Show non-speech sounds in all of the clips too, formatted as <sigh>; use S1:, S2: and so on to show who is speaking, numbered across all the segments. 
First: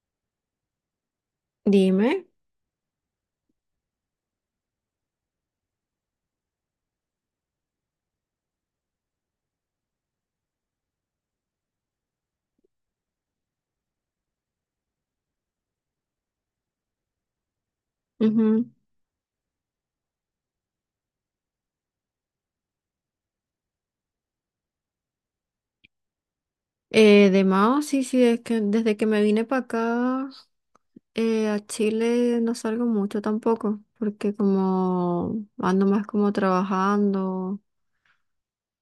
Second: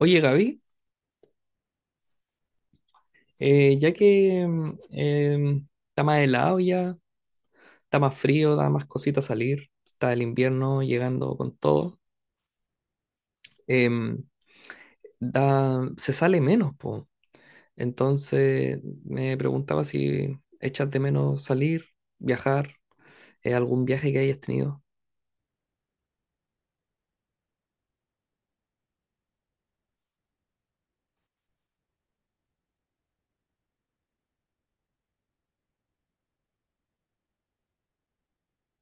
S1: Oye, Gaby,
S2: Dime,
S1: ya que está más helado ya, está más frío, da más cositas salir, está el invierno llegando con todo, em, da, se sale menos, po.
S2: ujú.
S1: Entonces me preguntaba si echas de menos salir, viajar, algún viaje que hayas tenido,
S2: De Mao, sí, sí, es que desde que me vine para acá a Chile no salgo mucho tampoco, porque como ando más como trabajando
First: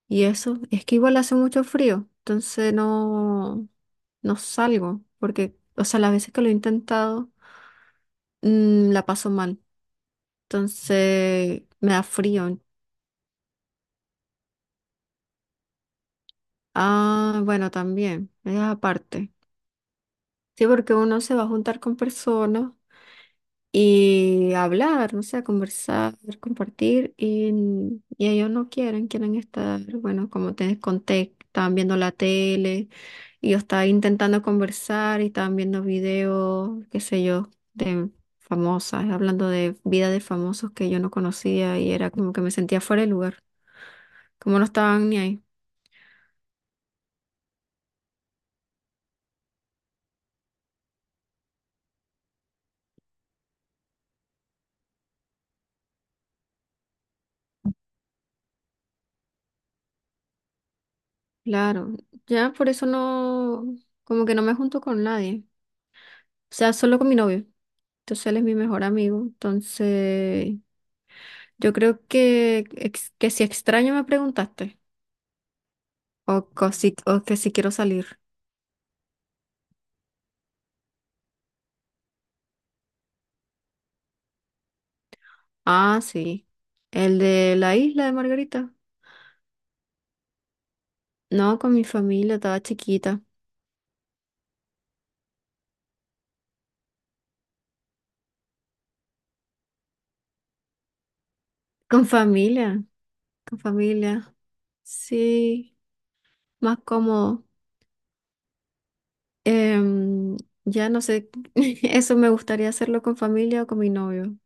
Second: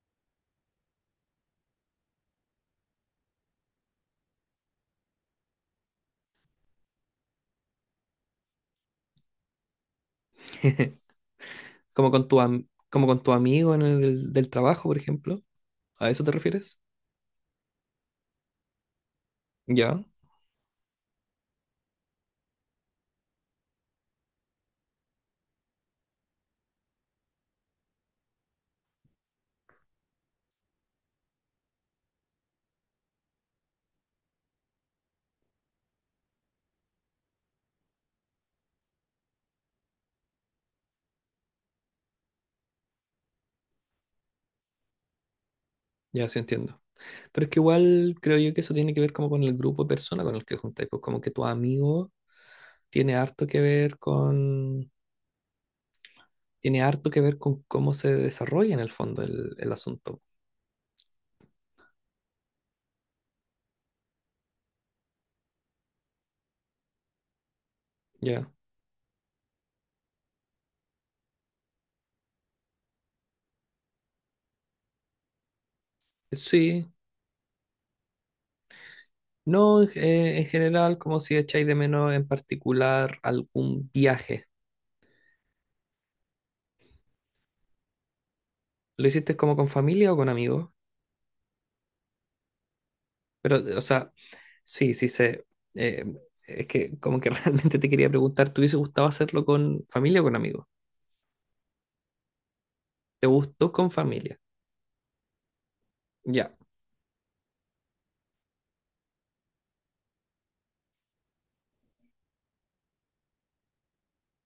S2: y eso, es que igual hace mucho frío, entonces no, no salgo, porque, o sea, las veces que lo he intentado la paso mal.
S1: <laughs>
S2: Entonces me da
S1: como con tu,
S2: frío.
S1: como con tu amigo en el del trabajo, por ejemplo. ¿A eso te refieres?
S2: Ah, bueno, también, es aparte.
S1: Ya,
S2: Sí, porque uno se va a juntar con personas y hablar, no sé, conversar, compartir, y ellos no quieren, quieren estar, bueno, como te conté, estaban viendo la tele, y yo estaba intentando conversar y estaban viendo videos, qué sé yo, de famosas, hablando de vida de famosos que yo no conocía y era como que me sentía fuera de lugar, como no estaban ni ahí.
S1: ya sí entiendo. Pero es que igual creo yo que eso tiene que ver como con el grupo de personas con el que juntáis, pues como que tu amigo tiene harto que ver tiene harto que ver con cómo se desarrolla en el fondo el asunto.
S2: Claro, ya por eso no, como que no me junto con nadie. O sea, solo con mi novio. Entonces él es
S1: Ya.
S2: mi mejor amigo. Entonces, yo creo que si extraño me preguntaste. O, co-
S1: Sí.
S2: si- o que si quiero salir.
S1: No, en en general, como si echáis de menos en particular algún viaje.
S2: Ah, sí. El de la Isla de Margarita.
S1: ¿Lo hiciste como con familia o con amigos?
S2: No, con mi familia, estaba chiquita.
S1: Pero, o sea, sí, sí sé. Eh, es que como que <laughs> realmente te quería preguntar, ¿te hubiese gustado hacerlo con familia o con amigos?
S2: Con familia,
S1: ¿Te
S2: con
S1: gustó con
S2: familia.
S1: familia?
S2: Sí,
S1: Ya.
S2: más cómodo. Em, ya no sé, <laughs> eso me gustaría hacerlo con familia o con mi novio.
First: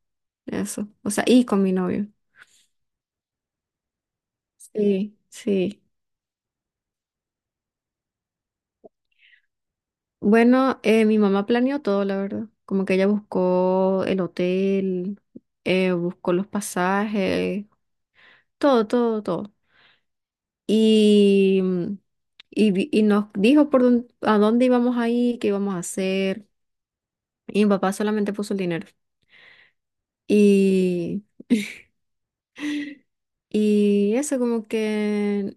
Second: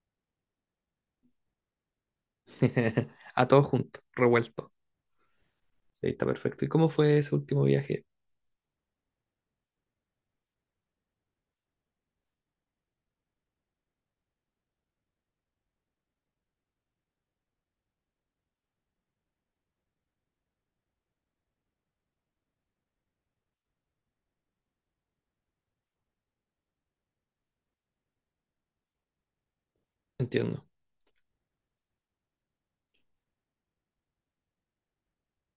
S2: Eso. O sea, y con mi novio.
S1: <laughs> A todos juntos, revueltos.
S2: Sí, sí.
S1: Sí, está perfecto. ¿Y cómo fue ese último viaje?
S2: Bueno, mi mamá planeó todo, la verdad. Como que ella buscó el hotel, buscó los pasajes, todo, todo, todo. Y, mm, y nos dijo a dónde íbamos a ir, qué íbamos a hacer. Y mi papá solamente puso el dinero.
S1: Entiendo.
S2: Y, <laughs> y eso, como que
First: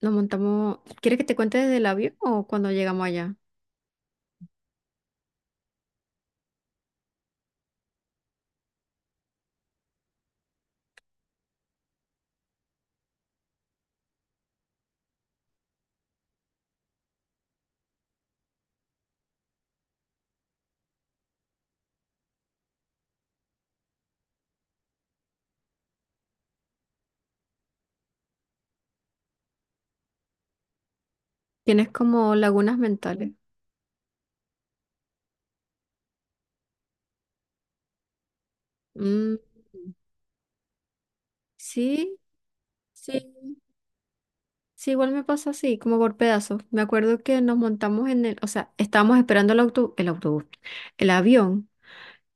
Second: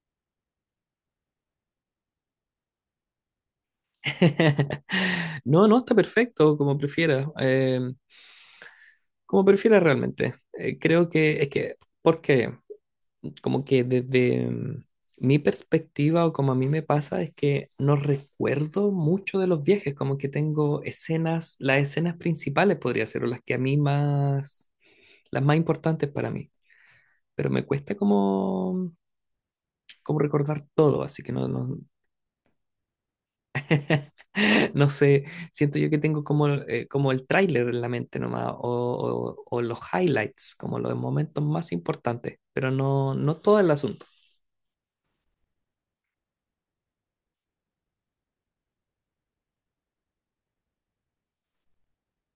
S2: nos montamos. ¿Quieres que te cuente desde el avión o cuando llegamos allá?
S1: <laughs> No, no, está perfecto, como prefieras realmente. Creo que es que, porque como que desde mi perspectiva o como a mí me pasa es que no recuerdo mucho de los viajes, como que tengo escenas, las escenas principales podría ser, o las que a mí más, las más importantes para mí. Pero me cuesta como recordar todo, así que
S2: Tienes como lagunas mentales.
S1: <laughs> No sé, siento yo que tengo como, como el tráiler en la mente nomás,
S2: Mm,
S1: o los highlights, como los momentos más
S2: sí,
S1: importantes, pero no, no
S2: sí.
S1: todo el asunto.
S2: Sí, igual me pasa así, como por pedazos. Me acuerdo que nos montamos en el, o sea, estábamos esperando el auto, el autobús, el avión,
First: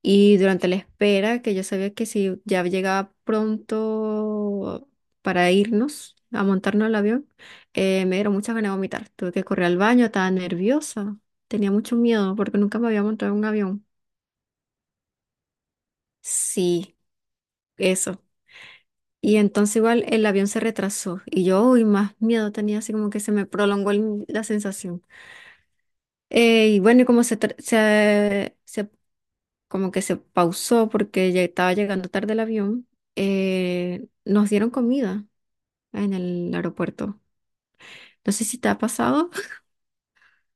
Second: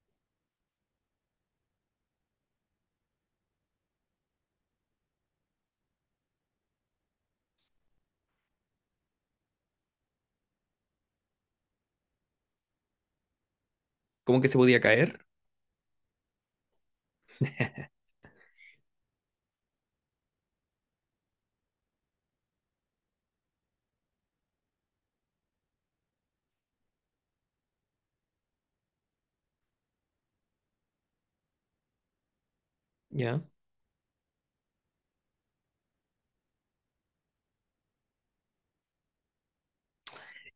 S2: y durante la espera, que yo sabía que si ya llegaba pronto para irnos a montarnos al avión, me dieron muchas ganas de vomitar. Tuve que correr al baño, estaba nerviosa, tenía mucho miedo porque nunca me había montado en un avión.
S1: Como que se podía caer,
S2: Sí, eso. Y entonces igual el avión se retrasó y yo, uy, más miedo tenía, así como que se me prolongó la sensación. Y bueno, y como se, tra- se- como que se pausó porque ya estaba llegando tarde el avión,
S1: ¿ya?
S2: nos dieron comida en el aeropuerto. No sé si te ha pasado. <laughs>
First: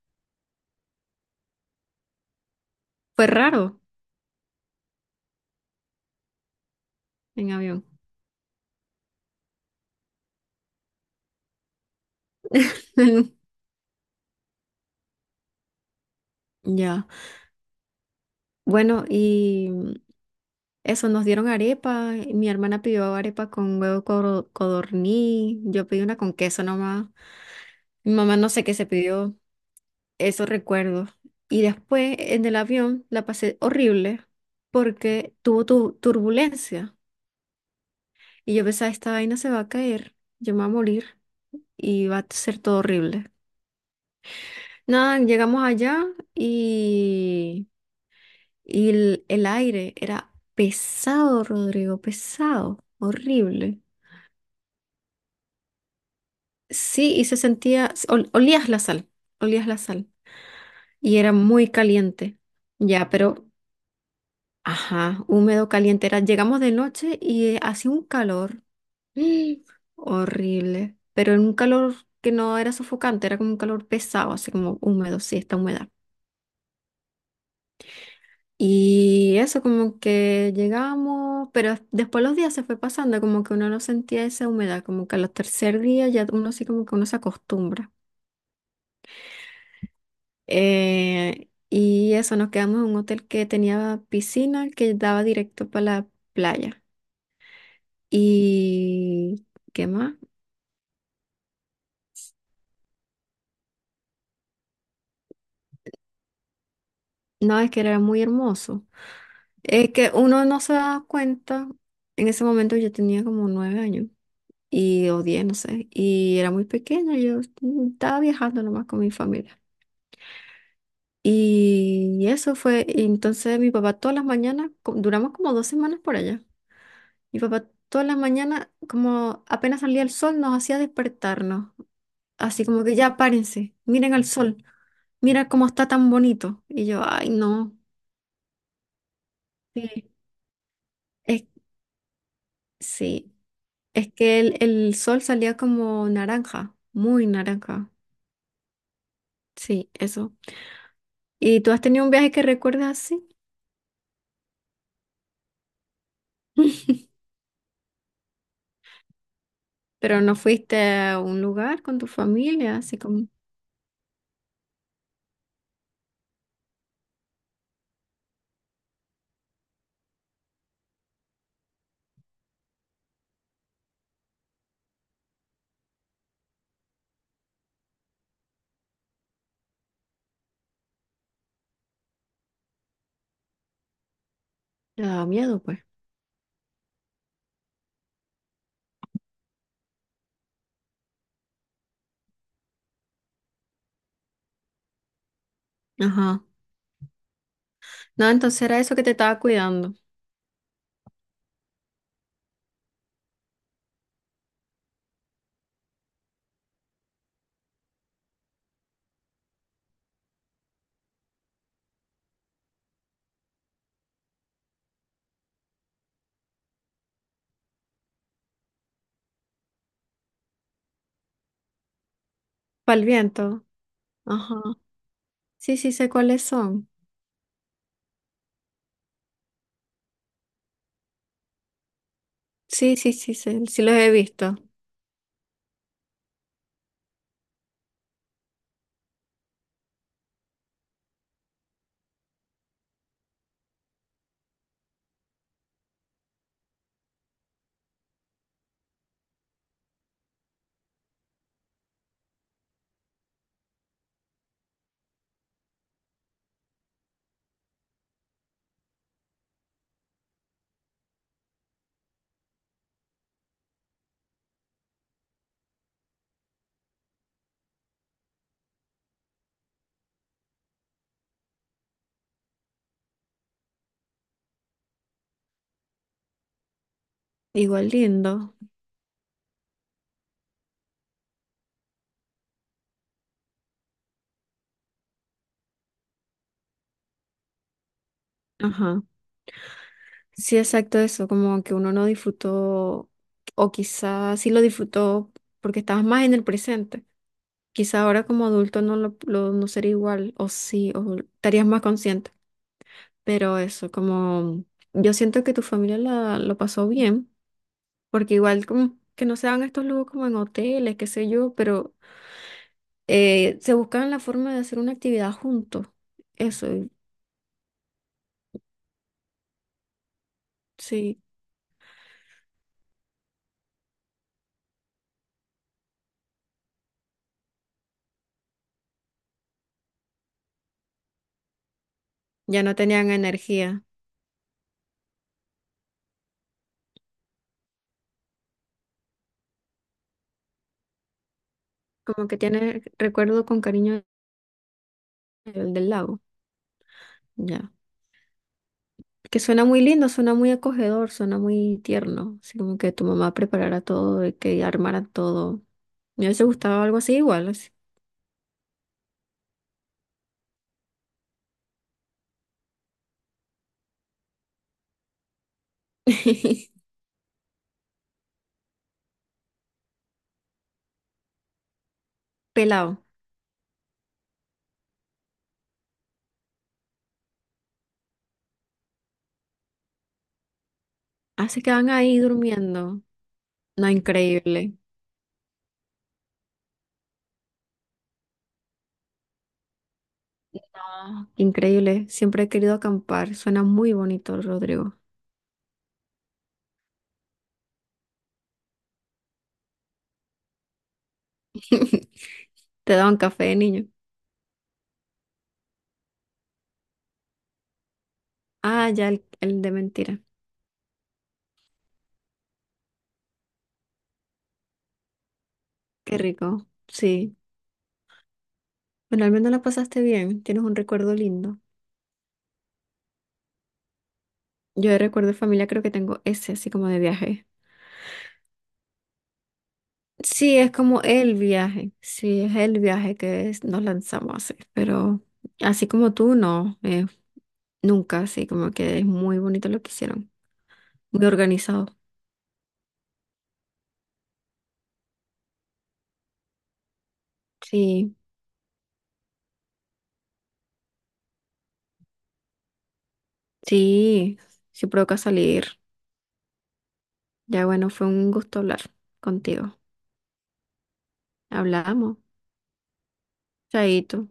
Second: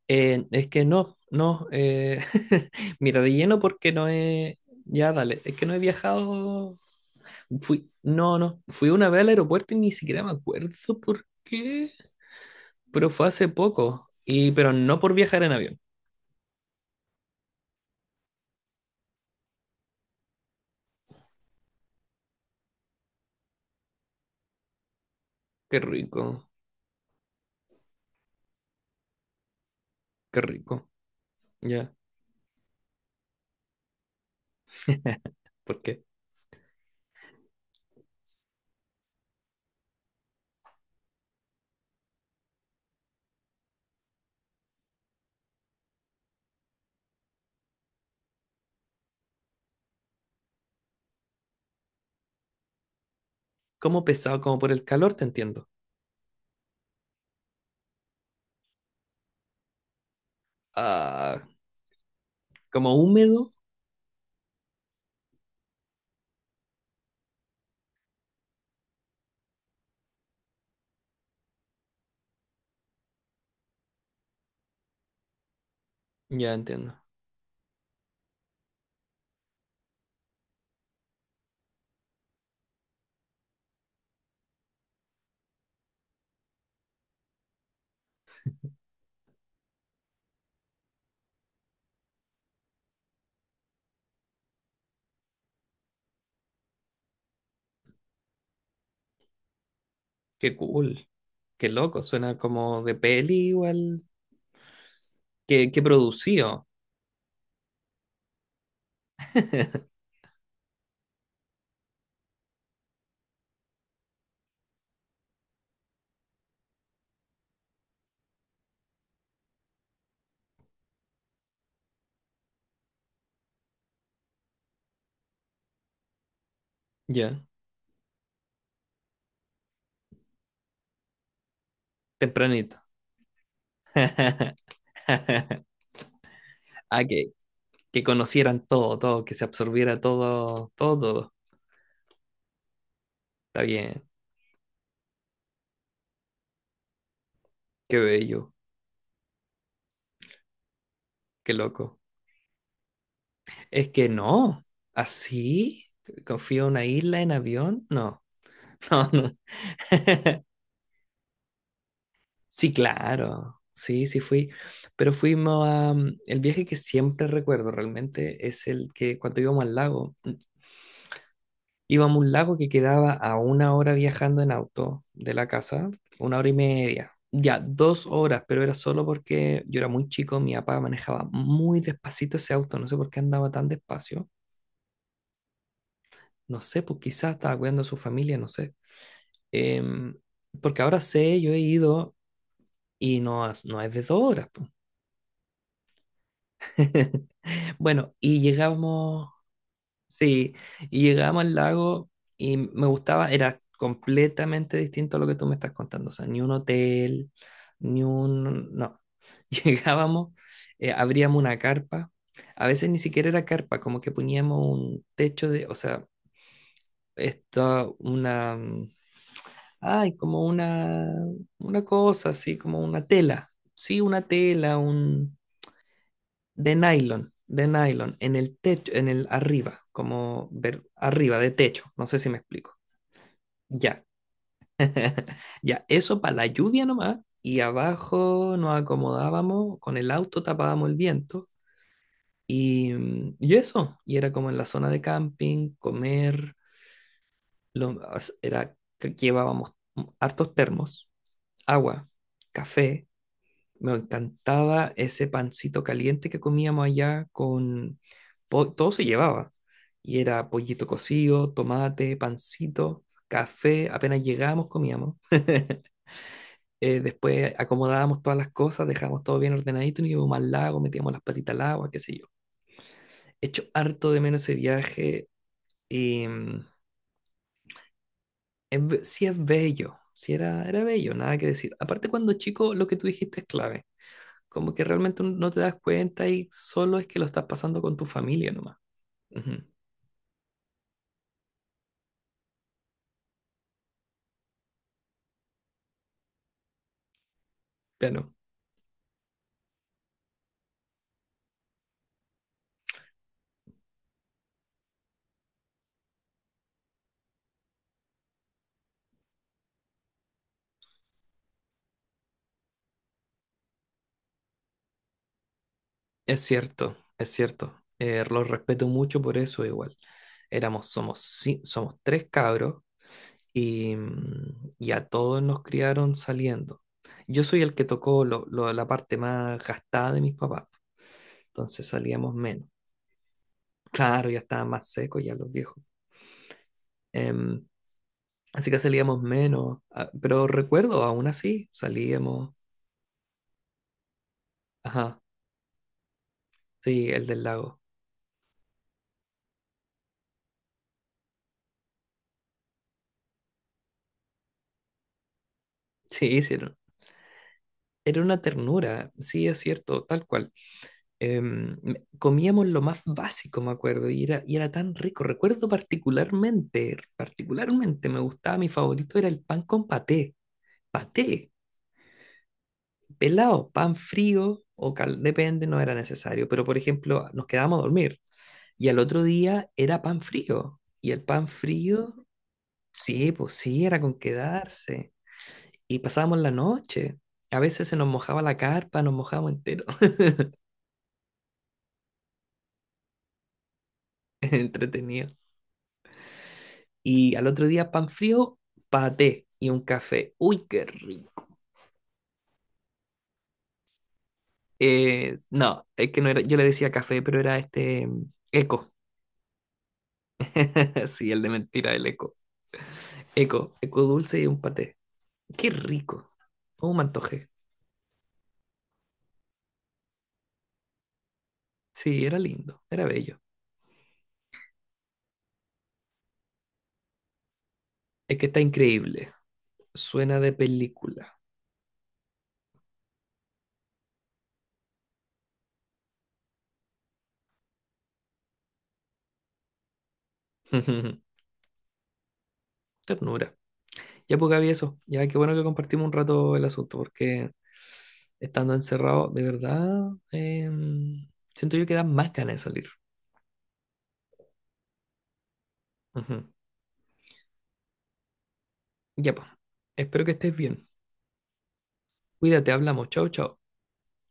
S1: Es que no, no, <laughs> mira,
S2: Fue
S1: de lleno
S2: raro
S1: porque no he, ya dale, es que no he viajado,
S2: en avión.
S1: fui, no, no, fui una vez al aeropuerto y ni siquiera me acuerdo por qué, pero fue hace
S2: <laughs>
S1: poco, y, pero no por viajar en avión.
S2: Ya. Bueno, y eso, nos dieron arepa. Y mi hermana pidió arepa con huevo codorniz.
S1: Qué
S2: Yo pedí una con
S1: rico,
S2: queso nomás. Mi mamá no sé qué se pidió.
S1: qué
S2: Eso
S1: rico,
S2: recuerdo. Y
S1: ya,
S2: después en el avión la pasé horrible porque tuvo tu
S1: porque
S2: turbulencia y yo pensaba, esta vaina se va a caer, yo me voy a morir y va a ser todo horrible. Nada, llegamos allá y, y el aire era pesado, Rodrigo, pesado, horrible.
S1: ¿cómo pesado? Como por el calor, te entiendo.
S2: Sí, y se sentía, olías la sal y era
S1: Ah,
S2: muy caliente.
S1: como
S2: Ya, pero
S1: húmedo,
S2: ajá, húmedo, caliente era. Llegamos de noche y hacía un calor ¡ih! Horrible, pero era un calor que no era sofocante, era como un calor pesado, así como húmedo, sí, está humedad.
S1: ya entiendo.
S2: Y eso como que llegamos, pero después los días se fue pasando, como que uno no sentía esa humedad, como que a los tercer día ya uno sí como que uno se acostumbra. Y eso, nos quedamos en un hotel que tenía piscina que daba directo para la playa. ¿Y qué más?
S1: Qué cool. Qué loco, suena como de peli igual. Qué, qué producido.
S2: No, es que era muy hermoso. Es
S1: <laughs>
S2: que uno no se da cuenta. En ese momento yo tenía como 9 años y o 10, no sé. Y era muy pequeña. Yo estaba viajando nomás con mi familia. Y eso fue. Y entonces mi papá todas las mañanas, duramos como 2 semanas por allá. Mi
S1: Ya,
S2: papá todas las mañanas, como apenas salía el sol, nos hacía despertarnos. Así
S1: tempranito.
S2: como que ya párense, miren al sol, mira
S1: <laughs>
S2: cómo está tan bonito. Y yo,
S1: Ah,
S2: ay, no.
S1: que conocieran todo, todo, que se absorbiera
S2: Sí.
S1: todo, todo, todo.
S2: Es, sí.
S1: Está bien.
S2: Es que el sol salía como naranja, muy naranja.
S1: Qué bello,
S2: Sí, eso.
S1: qué
S2: ¿Y tú has
S1: loco.
S2: tenido un viaje que recuerdas así?
S1: Es que no, así, confío en una
S2: <laughs>
S1: isla en avión, no, <laughs> no, no.
S2: Pero no
S1: <laughs>
S2: fuiste a un lugar con tu
S1: Sí,
S2: familia, así como
S1: claro, sí, sí fui, pero fuimos a... El viaje que siempre recuerdo realmente es el que cuando íbamos al lago, íbamos a un lago que quedaba a una hora viajando en auto de la casa, una hora y media, ya dos horas, pero era solo porque yo era muy chico, mi papá manejaba muy despacito ese auto, no sé por qué andaba tan despacio,
S2: te daba miedo, pues.
S1: no sé, pues quizás estaba cuidando a su familia, no sé. Em, Porque ahora sé, yo he ido y no, no es de dos horas, pues.
S2: Ajá.
S1: <laughs> Bueno,
S2: No,
S1: y
S2: entonces era eso que te
S1: llegamos,
S2: estaba cuidando.
S1: sí, y llegamos al lago y me gustaba, era completamente distinto a lo que tú me estás contando, o sea, ni un hotel, ni un, no, <laughs> llegábamos, abríamos una carpa, a veces ni siquiera era carpa, como que poníamos un techo de, o sea, esto, una, ay, como una cosa así, como
S2: Para el
S1: una tela,
S2: viento.
S1: sí, una
S2: Ajá.
S1: tela, un
S2: Sí, sí sé cuáles
S1: de
S2: son.
S1: nylon, de nylon, en el techo, en el arriba, como ver arriba de techo, no sé si me explico.
S2: Sí, sí, sí, sé, sí los
S1: Ya.
S2: he visto.
S1: <laughs> Ya, eso para la lluvia nomás. Y abajo nos acomodábamos, con el auto tapábamos el viento. Y, y eso, y era como en la zona de camping, comer, lo- era que llevábamos hartos termos, agua, café. Me encantaba ese pancito caliente que comíamos allá con... po- Todo se llevaba. Y era pollito cocido, tomate, pancito, café. Apenas llegábamos, comíamos. <laughs> Después acomodábamos todas las cosas, dejábamos todo bien ordenadito, nos íbamos al lago, metíamos las patitas al agua, qué sé yo. Hecho harto de menos ese viaje. Y
S2: Igual lindo.
S1: es sí es bello, sí era, era bello, nada que decir. Aparte cuando chico, lo que tú dijiste es clave. Como que realmente no te das cuenta y solo es que lo estás pasando con tu familia nomás.
S2: Ajá.
S1: Ujú.
S2: Sí, exacto eso, como que uno no disfrutó, o quizás sí lo disfrutó porque estabas más en el presente. Quizá ahora
S1: Claro,
S2: como adulto no no sería igual, o sí, o estarías más consciente. Pero eso, como yo siento que tu familia lo pasó bien, porque igual como que no se dan estos lujos como en hoteles, qué sé yo, pero se buscaban la forma de hacer una actividad juntos.
S1: es
S2: Eso, y
S1: cierto, es cierto. Los respeto mucho por eso igual. Éramos, somos,
S2: sí,
S1: ci- somos tres cabros y, y a todos nos criaron saliendo. Yo soy el que tocó la parte más gastada de mis papás, entonces salíamos
S2: ya
S1: menos.
S2: no tenían energía.
S1: Claro, ya estaban más secos ya los viejos. Em, Así que salíamos menos, ah, pero recuerdo, aún así,
S2: Como que
S1: salíamos.
S2: tiene recuerdo con cariño
S1: Ajá.
S2: el del lago,
S1: Sí, el del
S2: ya.
S1: lago.
S2: Que suena muy lindo, suena muy acogedor, suena muy tierno, así como que tu mamá preparara todo y que armara todo. Me
S1: Sí,
S2: hubiese
S1: sí, era
S2: gustado algo así igual, así.
S1: era una ternura, sí, es cierto, tal cual. Comíamos lo más básico, me acuerdo, y y era tan rico. Recuerdo
S2: <laughs>
S1: particularmente me gustaba, mi favorito era el pan con paté, paté,
S2: Pelado.
S1: pelado, pan frío o cal, depende, no era necesario, pero por ejemplo, nos quedábamos a dormir y al otro día era pan frío, y el pan
S2: Así quedan ahí
S1: frío,
S2: durmiendo.
S1: sí, pues sí,
S2: No,
S1: era con
S2: increíble.
S1: quedarse. Y pasábamos la noche. A veces se nos mojaba la carpa, nos mojábamos entero,
S2: No, increíble. Siempre he querido acampar. Suena muy bonito,
S1: <laughs>
S2: Rodrigo.
S1: entretenido. Y al otro día pan frío, paté y un café. Uy, qué rico.
S2: <laughs> Te daban café niño.
S1: No, es que no era, yo le decía café, pero era este
S2: Ah,
S1: eco.
S2: ya el de mentira.
S1: <laughs> Sí, el de mentira, el eco. Eco, eco dulce y un paté. Qué
S2: Qué
S1: rico.
S2: rico.
S1: ¿Cómo me
S2: Sí.
S1: antojé?
S2: Bueno, al menos la pasaste bien. Tienes un recuerdo lindo.
S1: Sí, era lindo, era bello.
S2: Yo de recuerdo de familia creo que tengo ese, así como de viaje.
S1: Es que está increíble. Suena de
S2: Sí, es como el
S1: película.
S2: viaje. Sí, es el viaje que nos lanzamos a hacer. Pero así como tú, no. Nunca, sí, como que es muy bonito lo que hicieron. Muy
S1: <laughs>
S2: organizado.
S1: Ternura. Ya pues Gaby, eso. Ya qué bueno que compartimos un rato el asunto, porque
S2: Sí,
S1: estando encerrado, de verdad, em, siento yo que dan más ganas de salir.
S2: sí, sí provoca salir.
S1: Ujú.
S2: Ya bueno, fue un gusto hablar
S1: Ya, pues.
S2: contigo.
S1: Espero que estés bien.
S2: Hablamos.
S1: Cuídate, hablamos. Chao, chao.
S2: Chaito.